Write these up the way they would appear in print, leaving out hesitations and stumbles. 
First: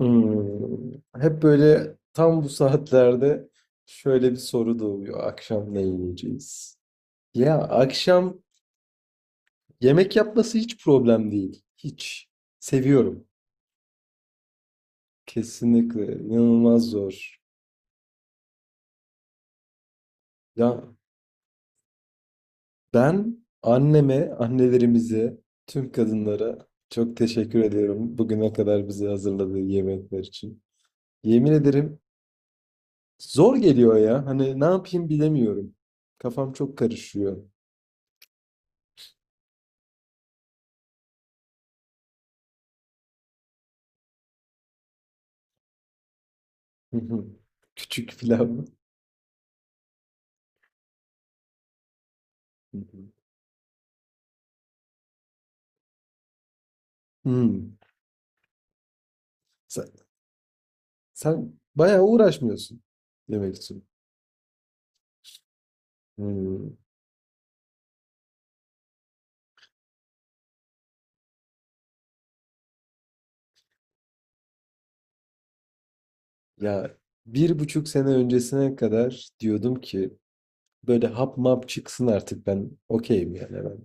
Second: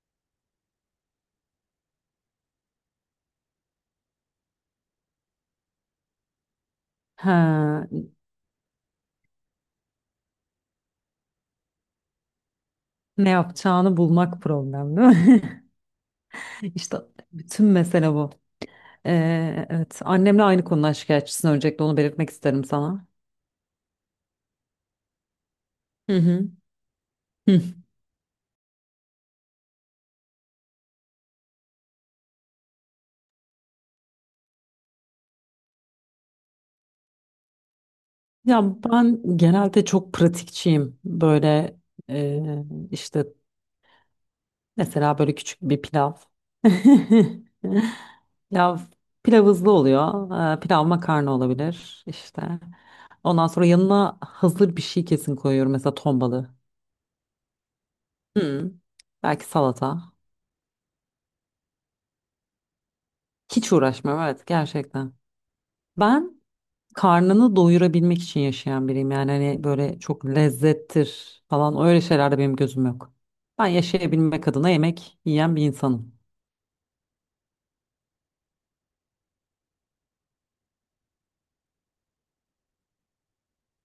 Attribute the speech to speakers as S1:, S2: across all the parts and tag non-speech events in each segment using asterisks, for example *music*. S1: Hımm. Hep böyle tam bu saatlerde şöyle bir soru doğuyor. Akşam ne yiyeceğiz? Ya
S2: Ha,
S1: akşam yemek yapması hiç problem değil. Hiç. Seviyorum.
S2: ne yapacağını bulmak problem değil mi?
S1: Kesinlikle.
S2: *laughs*
S1: İnanılmaz
S2: İşte
S1: zor.
S2: bütün mesele bu. Evet, annemle aynı
S1: Ya
S2: konuda şikayetçisin. Öncelikle onu belirtmek isterim sana.
S1: ben anneme, annelerimize, tüm
S2: Hı hı.
S1: kadınlara çok teşekkür
S2: Hı.
S1: ediyorum. Bugüne kadar bize hazırladığı yemekler için. Yemin ederim zor geliyor ya. Hani ne yapayım bilemiyorum. Kafam çok karışıyor.
S2: Ya ben genelde çok pratikçiyim. Böyle e, işte mesela böyle küçük bir pilav. *laughs*
S1: Hı hı. Küçük pilav mı?
S2: Pilav, pilav hızlı oluyor. Pilav makarna olabilir işte.
S1: Hı hı.
S2: Ondan sonra yanına hazır bir şey kesin koyuyorum. Mesela ton balığı.
S1: Hmm.
S2: Hı. Belki
S1: Sen,
S2: salata.
S1: sen bayağı uğraşmıyorsun demek
S2: Hiç
S1: için.
S2: uğraşmıyorum, evet, gerçekten. Ben
S1: Hmm.
S2: karnını doyurabilmek için yaşayan biriyim. Yani hani böyle çok lezzettir falan öyle şeylerde benim gözüm yok. Ben yaşayabilmek adına yemek yiyen bir insanım.
S1: Ya 1,5 sene öncesine kadar diyordum ki böyle hap map çıksın artık ben okeyim yani ben.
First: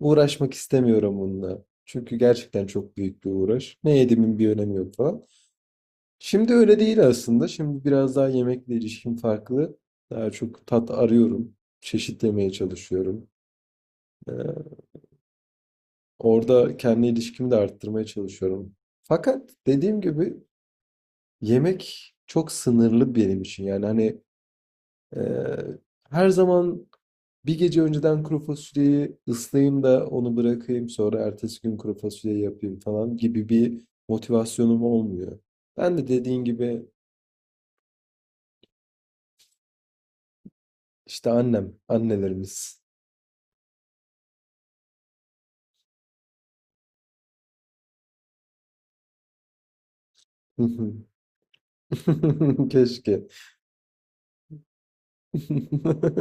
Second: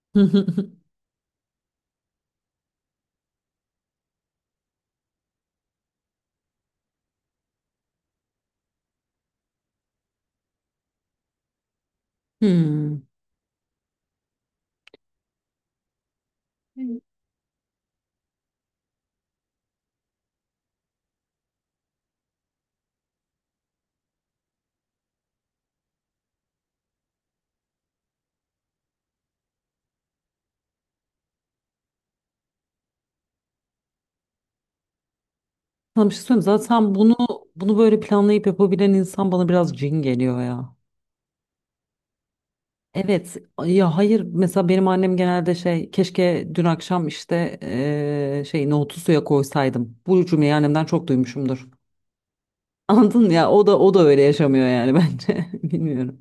S1: Uğraşmak
S2: *laughs*
S1: istemiyorum bununla. Çünkü gerçekten çok büyük bir uğraş. Ne yediğimin bir önemi yok falan. Şimdi öyle değil aslında. Şimdi biraz daha yemekle ilişkim farklı. Daha çok tat arıyorum. Çeşitlemeye
S2: Hmm.
S1: çalışıyorum. Ee, Orada
S2: Hmm.
S1: kendi ilişkimi de arttırmaya çalışıyorum. Fakat dediğim gibi yemek çok sınırlı benim için. Yani hani e, her zaman bir gece önceden kuru fasulyeyi ıslayayım da onu bırakayım sonra ertesi gün kuru fasulye yapayım falan gibi bir motivasyonum olmuyor. Ben de
S2: Sana bir şey söyleyeyim mi?
S1: dediğin gibi
S2: Zaten bunu böyle planlayıp yapabilen insan bana biraz cin geliyor ya.
S1: işte annem, annelerimiz.
S2: Evet ya, hayır, mesela benim annem genelde şey, keşke dün akşam işte şey nohutu suya koysaydım. Bu cümleyi annemden çok
S1: *laughs*
S2: duymuşumdur. Anladın
S1: Keşke.
S2: mı ya? O da öyle yaşamıyor yani *laughs* bence. Bilmiyorum.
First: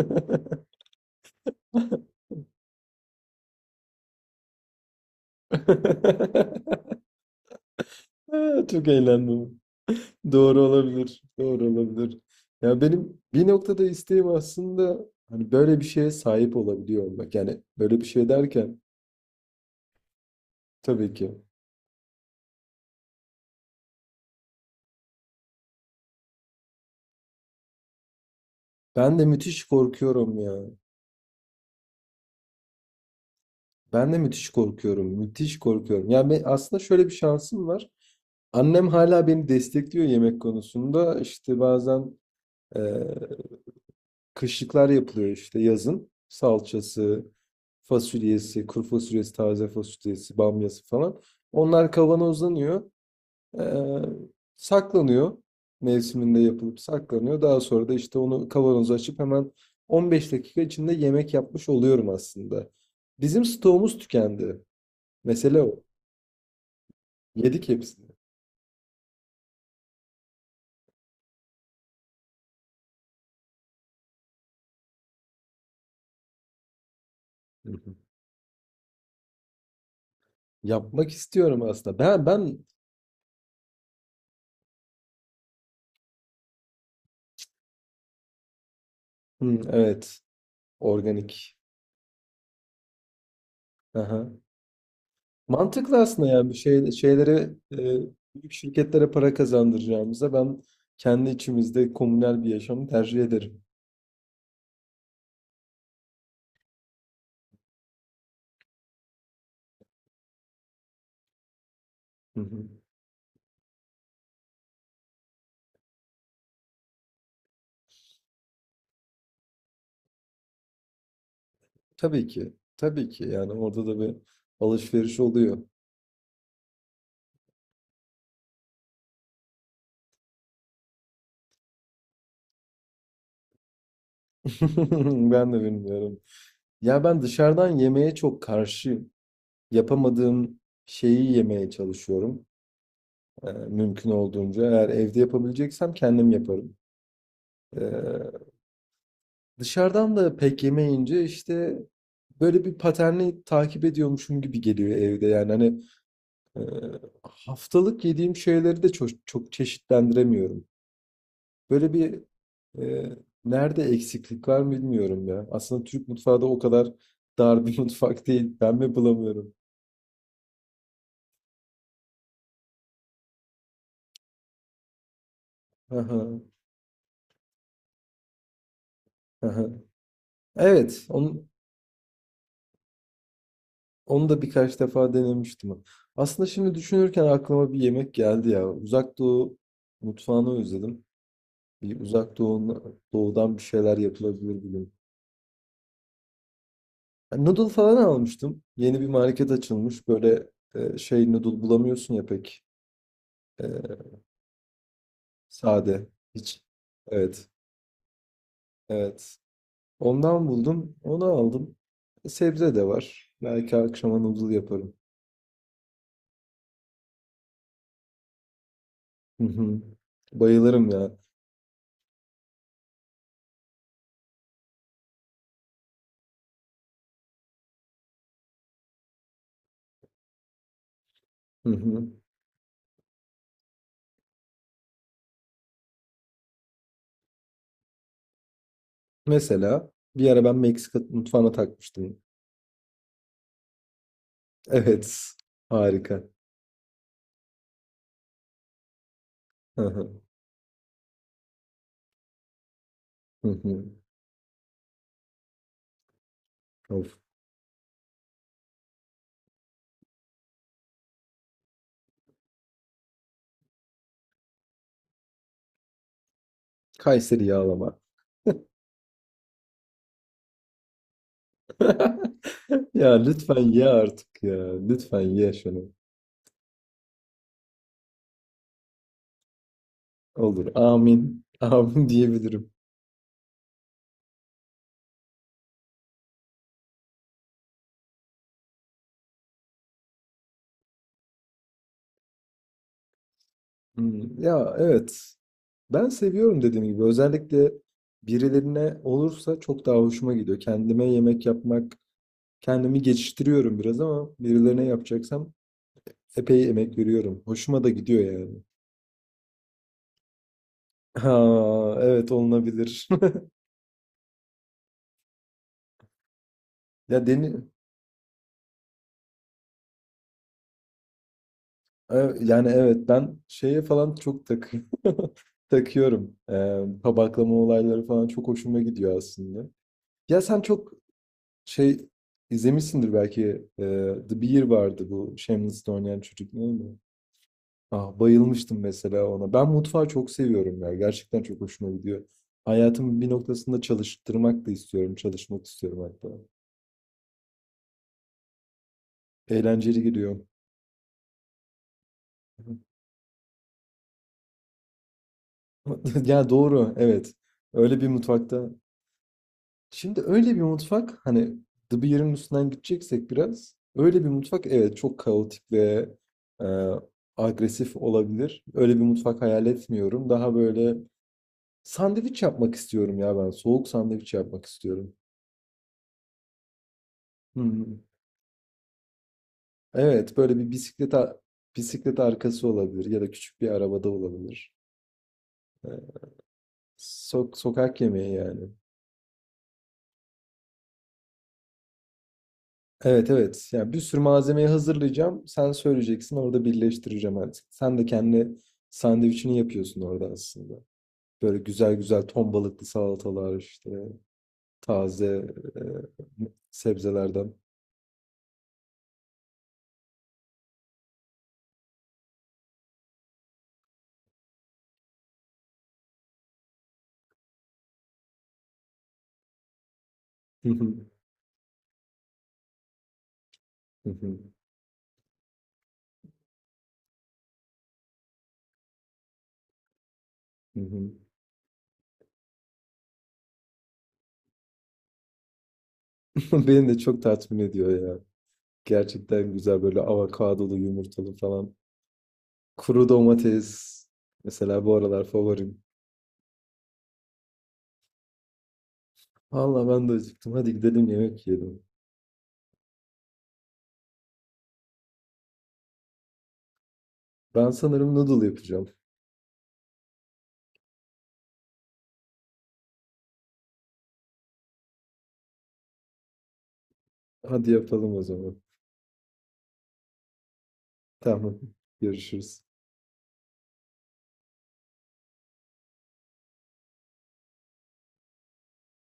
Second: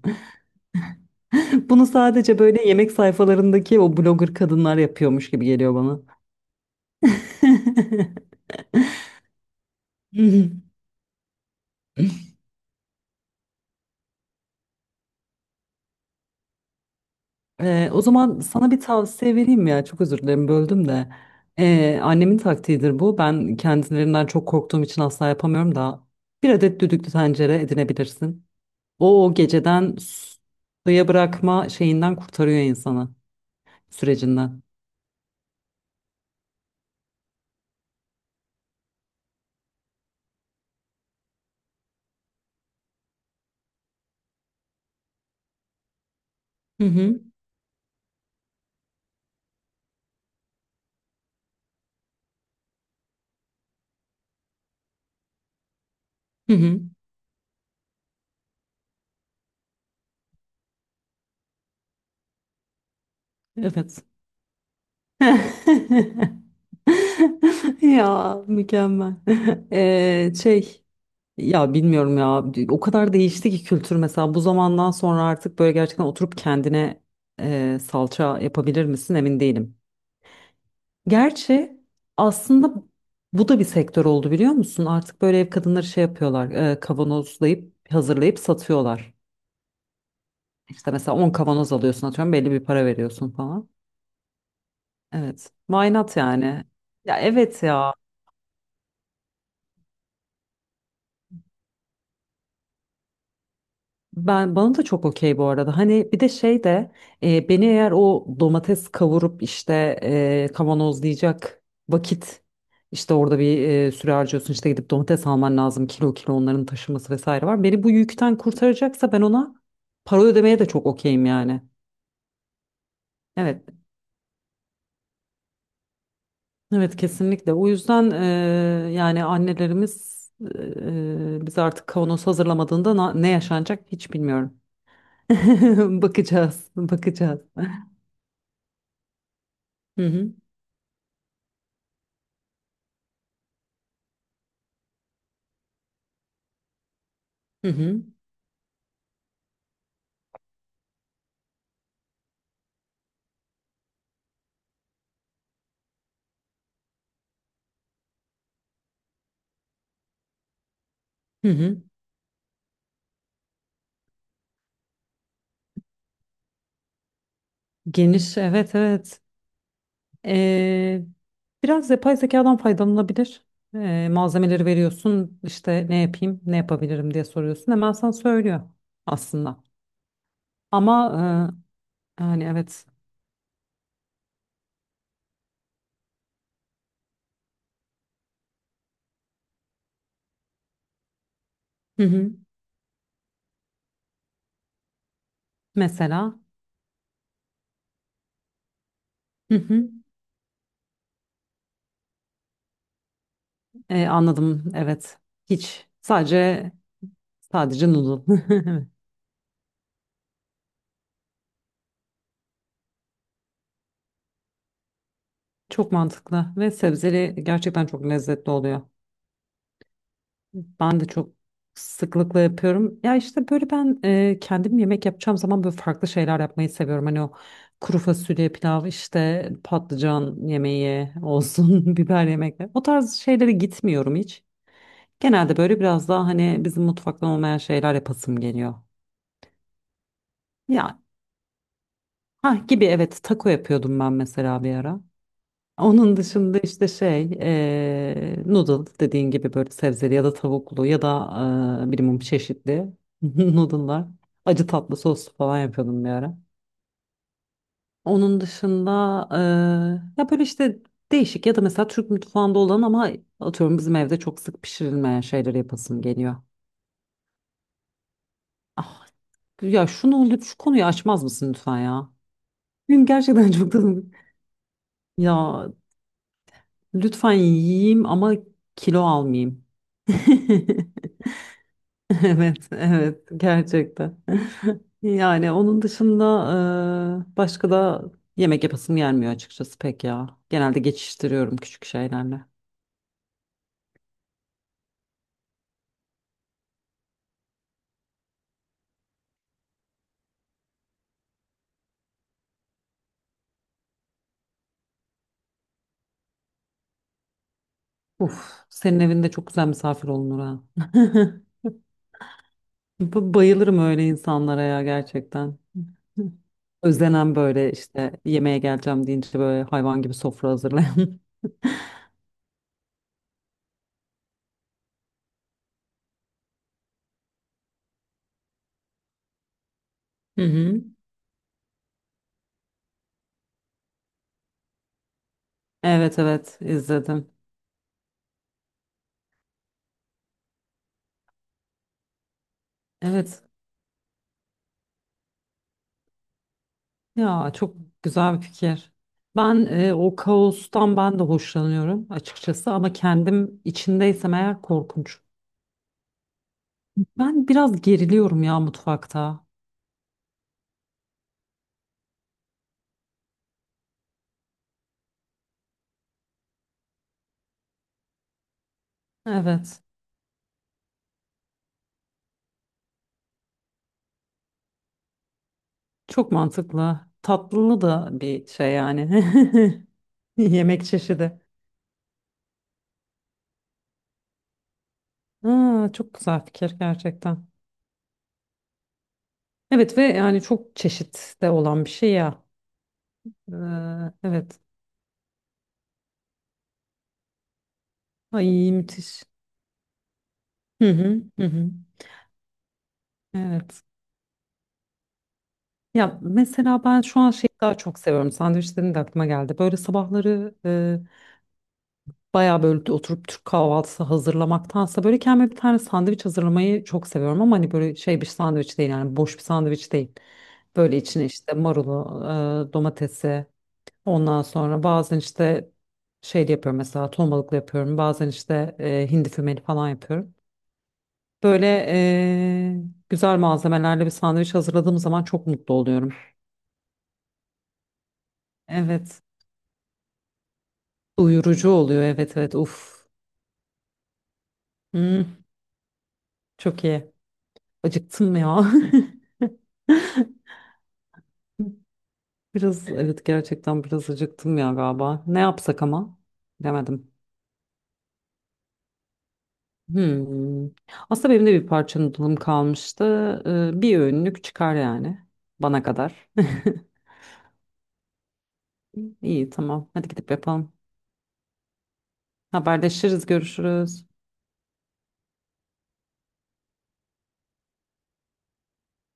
S2: Bunu
S1: *laughs*
S2: sadece böyle yemek sayfalarındaki o blogger kadınlar yapıyormuş gibi geliyor bana. *laughs*
S1: Çok eğlendim. Doğru olabilir. Doğru olabilir. Ya benim bir noktada isteğim aslında hani böyle bir şeye sahip olabiliyor olmak. Yani böyle
S2: O
S1: bir şey
S2: zaman sana
S1: derken
S2: bir tavsiye vereyim ya. Çok özür dilerim, böldüm de.
S1: tabii ki.
S2: Annemin taktiğidir bu. Ben kendilerinden çok korktuğum için asla yapamıyorum da. Bir adet düdüklü tencere edinebilirsin.
S1: Ben de
S2: O
S1: müthiş
S2: geceden
S1: korkuyorum ya.
S2: suya bırakma şeyinden kurtarıyor insanı,
S1: Ben de müthiş
S2: sürecinden.
S1: korkuyorum. Müthiş korkuyorum. Yani aslında şöyle bir şansım var. Annem hala beni destekliyor yemek konusunda. İşte bazen eee, kışlıklar yapılıyor işte yazın.
S2: Hı hı.
S1: Salçası, fasulyesi, kuru fasulyesi, taze fasulyesi, bamyası falan. Onlar kavanozlanıyor. Ee, saklanıyor. Mevsiminde
S2: Hı
S1: yapılıp
S2: hı.
S1: saklanıyor. Daha sonra da işte onu kavanoza açıp hemen 15 dakika içinde yemek yapmış oluyorum aslında. Bizim stoğumuz
S2: Evet.
S1: tükendi. Mesele o.
S2: *laughs*
S1: Yedik hepsini.
S2: Ya, mükemmel. Şey, ya bilmiyorum ya, o kadar değişti ki kültür, mesela bu zamandan sonra artık böyle gerçekten oturup kendine
S1: Hı hı.
S2: salça yapabilir misin, emin değilim.
S1: Yapmak istiyorum
S2: Gerçi
S1: aslında. Ben ben
S2: aslında bu da bir sektör oldu, biliyor musun? Artık böyle ev kadınları şey yapıyorlar, kavanozlayıp hazırlayıp satıyorlar.
S1: Hı, evet
S2: İşte mesela 10
S1: organik.
S2: kavanoz alıyorsun, atıyorum belli bir para veriyorsun falan.
S1: Aha.
S2: Evet. Why
S1: Mantıklı
S2: not
S1: aslında yani bir
S2: yani?
S1: şey
S2: Ya,
S1: şeylere
S2: evet ya.
S1: büyük şirketlere para kazandıracağımıza ben kendi içimizde komünel bir yaşamı tercih ederim.
S2: Ben, bana da çok okey bu arada. Hani bir de şey de, beni eğer o domates kavurup işte kavanozlayacak
S1: Hı
S2: vakit,
S1: hı.
S2: işte orada bir süre harcıyorsun, işte gidip domates alman lazım, kilo kilo onların taşıması vesaire var. Beni bu yükten kurtaracaksa ben ona para ödemeye de çok okeyim yani.
S1: Tabii ki. Tabii ki. Yani
S2: Evet,
S1: orada da bir alışveriş oluyor.
S2: evet, kesinlikle. O yüzden yani annelerimiz, biz artık kavanoz hazırlamadığında na- ne yaşanacak hiç bilmiyorum.
S1: *laughs* Ben de
S2: *laughs*
S1: bilmiyorum.
S2: Bakacağız,
S1: Ya ben
S2: bakacağız.
S1: dışarıdan yemeğe çok karşıyım.
S2: Hı hı.
S1: Yapamadığım şeyi yemeye çalışıyorum. Mümkün olduğunca. Eğer evde yapabileceksem kendim yaparım.
S2: Hı hı,
S1: Ee, dışarıdan da pek yemeyince işte böyle bir paterni takip ediyormuşum gibi geliyor evde. Yani hani e, haftalık yediğim şeyleri de çok, çok çeşitlendiremiyorum.
S2: hı hı.
S1: Böyle bir e, nerede eksiklik var bilmiyorum ya. Aslında Türk mutfağı da o kadar dar bir *laughs* mutfak
S2: Geniş,
S1: değil. Ben
S2: evet,
S1: mi
S2: evet.
S1: bulamıyorum?
S2: Ee, Biraz yapay zekadan faydalanabilir. Malzemeleri veriyorsun, işte ne
S1: Aha,
S2: yapayım, ne yapabilirim diye soruyorsun. Hemen sana söylüyor aslında.
S1: aha. Evet,
S2: Ama
S1: onu,
S2: yani evet.
S1: onu da birkaç defa denemiştim. Aslında şimdi düşünürken aklıma bir yemek geldi ya. Uzak Doğu mutfağını özledim. Bir
S2: Hı hı.
S1: Uzak Doğu, Doğu'dan bir şeyler yapılabilir bugün.
S2: Mesela.
S1: Yani noodle falan almıştım. Yeni bir market
S2: Hı hı.
S1: açılmış. Böyle şey noodle bulamıyorsun ya pek. E,
S2: Anladım, evet. Hiç.
S1: sade. Hiç.
S2: Sadece
S1: Evet.
S2: sadece noodle. *laughs*
S1: Evet. Ondan buldum. Onu aldım. Sebze de var. Belki akşama noodle yaparım.
S2: Çok mantıklı ve sebzeli gerçekten çok lezzetli oluyor.
S1: Hı hı. Bayılırım
S2: Ben de
S1: ya.
S2: çok sıklıkla yapıyorum. Ya işte böyle ben kendim yemek yapacağım zaman böyle farklı şeyler yapmayı seviyorum. Hani o kuru fasulye pilav işte patlıcan yemeği
S1: Hı
S2: olsun *laughs*
S1: hı.
S2: biber yemekleri. O tarz şeylere gitmiyorum hiç. Genelde böyle biraz daha hani bizim mutfaktan olmayan şeyler yapasım geliyor.
S1: Mesela bir ara ben Meksika
S2: Ya
S1: mutfağına takmıştım.
S2: ha gibi, evet, taco yapıyordum ben mesela bir ara.
S1: Evet.
S2: Onun
S1: Harika.
S2: dışında işte noodle dediğin gibi böyle
S1: Hı
S2: sebzeli
S1: hı.
S2: ya da tavuklu ya da bilmem çeşitli *laughs*
S1: Hı hı.
S2: noodle'lar. Acı tatlı soslu falan yapıyordum bir ara.
S1: Of.
S2: Onun dışında ya böyle işte değişik ya da mesela Türk mutfağında olan ama atıyorum bizim evde çok sık pişirilmeyen şeyleri yapasım geliyor.
S1: Kayseri yağlama.
S2: Ah, ya şunu lütfen, şu konuyu açmaz mısın lütfen ya?
S1: *laughs*
S2: Benim
S1: Ya
S2: gerçekten *laughs* çok
S1: lütfen ye
S2: tadım.
S1: artık ya. Lütfen ye
S2: Ya
S1: şunu.
S2: lütfen yiyeyim ama kilo almayayım.
S1: Olur.
S2: *laughs*
S1: Amin. Amin
S2: *laughs* Evet,
S1: diyebilirim.
S2: evet, gerçekten. *laughs* Yani onun dışında başka da yemek yapasım gelmiyor açıkçası pek ya. Genelde geçiştiriyorum küçük şeylerle.
S1: Hı. Ya evet. Ben seviyorum dediğim gibi. Özellikle birilerine olursa çok daha hoşuma gidiyor. Kendime yemek yapmak, kendimi geçiştiriyorum biraz ama birilerine yapacaksam epey emek veriyorum. Hoşuma da gidiyor yani. *laughs*
S2: Uf, senin evinde çok güzel misafir olunur ha. *laughs*
S1: Ha, evet olunabilir.
S2: Bu-
S1: *laughs*
S2: Bayılırım öyle insanlara ya, gerçekten. *laughs*
S1: Ya
S2: Özlenen böyle işte, yemeğe geleceğim deyince böyle hayvan gibi sofra hazırlayan. *laughs*
S1: yani evet ben şeye falan çok *laughs* takıyorum. Tabaklama olayları falan çok hoşuma gidiyor aslında. Ya
S2: Hı
S1: sen
S2: hı.
S1: çok şey izlemişsindir belki e, The Bear vardı bu Shameless'te
S2: Evet,
S1: oynayan çocuk
S2: evet,
S1: değil mi?
S2: izledim.
S1: Ah, bayılmıştım mesela ona. Ben mutfağı çok seviyorum ya. Gerçekten çok hoşuma gidiyor. Hayatımın bir
S2: Evet
S1: noktasında çalıştırmak da istiyorum. Çalışmak istiyorum hatta.
S2: ya, çok güzel bir fikir. Ben
S1: Eğlenceli
S2: o
S1: geliyor.
S2: kaostan ben de hoşlanıyorum açıkçası ama kendim içindeysem eğer korkunç.
S1: *laughs* Ya doğru, evet.
S2: Ben biraz
S1: Öyle bir
S2: geriliyorum ya
S1: mutfakta.
S2: mutfakta.
S1: Şimdi öyle bir mutfak hani The Bear'ın üstünden gideceksek biraz. Öyle bir mutfak evet çok kaotik ve e, agresif olabilir. Öyle bir mutfak hayal
S2: Evet,
S1: etmiyorum. Daha böyle sandviç yapmak istiyorum ya ben. Soğuk sandviç yapmak istiyorum.
S2: çok mantıklı.
S1: Hı
S2: Tatlılı
S1: hı.
S2: da bir şey yani.
S1: Evet,
S2: *laughs*
S1: böyle bir
S2: Yemek çeşidi.
S1: bisiklet arkası olabilir ya da küçük bir arabada olabilir.
S2: Aa, çok
S1: Ee,
S2: güzel fikir gerçekten.
S1: sokak yemeği yani.
S2: Evet ve yani çok çeşit de olan bir şey ya.
S1: Evet evet. Yani bir
S2: Ee,
S1: sürü
S2: evet.
S1: malzemeyi hazırlayacağım. Sen söyleyeceksin, orada birleştireceğim artık. Sen de kendi
S2: Ay, müthiş.
S1: sandviçini yapıyorsun orada aslında.
S2: Hı hı hı
S1: Böyle
S2: hı.
S1: güzel güzel ton balıklı salatalar
S2: Evet.
S1: işte taze e,
S2: Ya mesela ben şu an şeyi
S1: sebzelerden.
S2: daha çok seviyorum. Sandviçlerin de aklıma geldi. Böyle sabahları bayağı böyle oturup Türk kahvaltısı hazırlamaktansa böyle kendime bir tane sandviç hazırlamayı çok seviyorum. Ama hani böyle şey bir sandviç değil, yani boş bir sandviç değil.
S1: *laughs* Hı hı,
S2: Böyle içine işte marulu, domatesi.
S1: hı hı,
S2: Ondan sonra bazen işte şey de yapıyorum, mesela ton balıklı yapıyorum. Bazen işte hindi fümeli falan yapıyorum.
S1: hı hı.
S2: Böyle güzel malzemelerle bir sandviç hazırladığım zaman çok mutlu oluyorum.
S1: *laughs* Beni de çok tatmin ediyor ya.
S2: Evet.
S1: Gerçekten güzel böyle avokadolu yumurtalı
S2: Doyurucu
S1: falan.
S2: oluyor. Evet, evet.
S1: Kuru
S2: Uf.
S1: domates. Mesela bu aralar
S2: Hmm,
S1: favorim.
S2: çok iyi. Acıktım ya.
S1: Valla ben de acıktım. Hadi gidelim yemek yiyelim.
S2: *laughs* Biraz, evet, gerçekten biraz acıktım ya galiba. Ne yapsak ama? Demedim.
S1: Ben sanırım noodle yapacağım.
S2: Hmm. Aslında benim de bir parça noodle'ım kalmıştı. Bir öğünlük çıkar yani bana kadar. *laughs*
S1: Hadi yapalım o zaman.
S2: İyi, tamam. Hadi gidip yapalım.
S1: Tamam. Görüşürüz.
S2: Haberleşiriz, görüşürüz.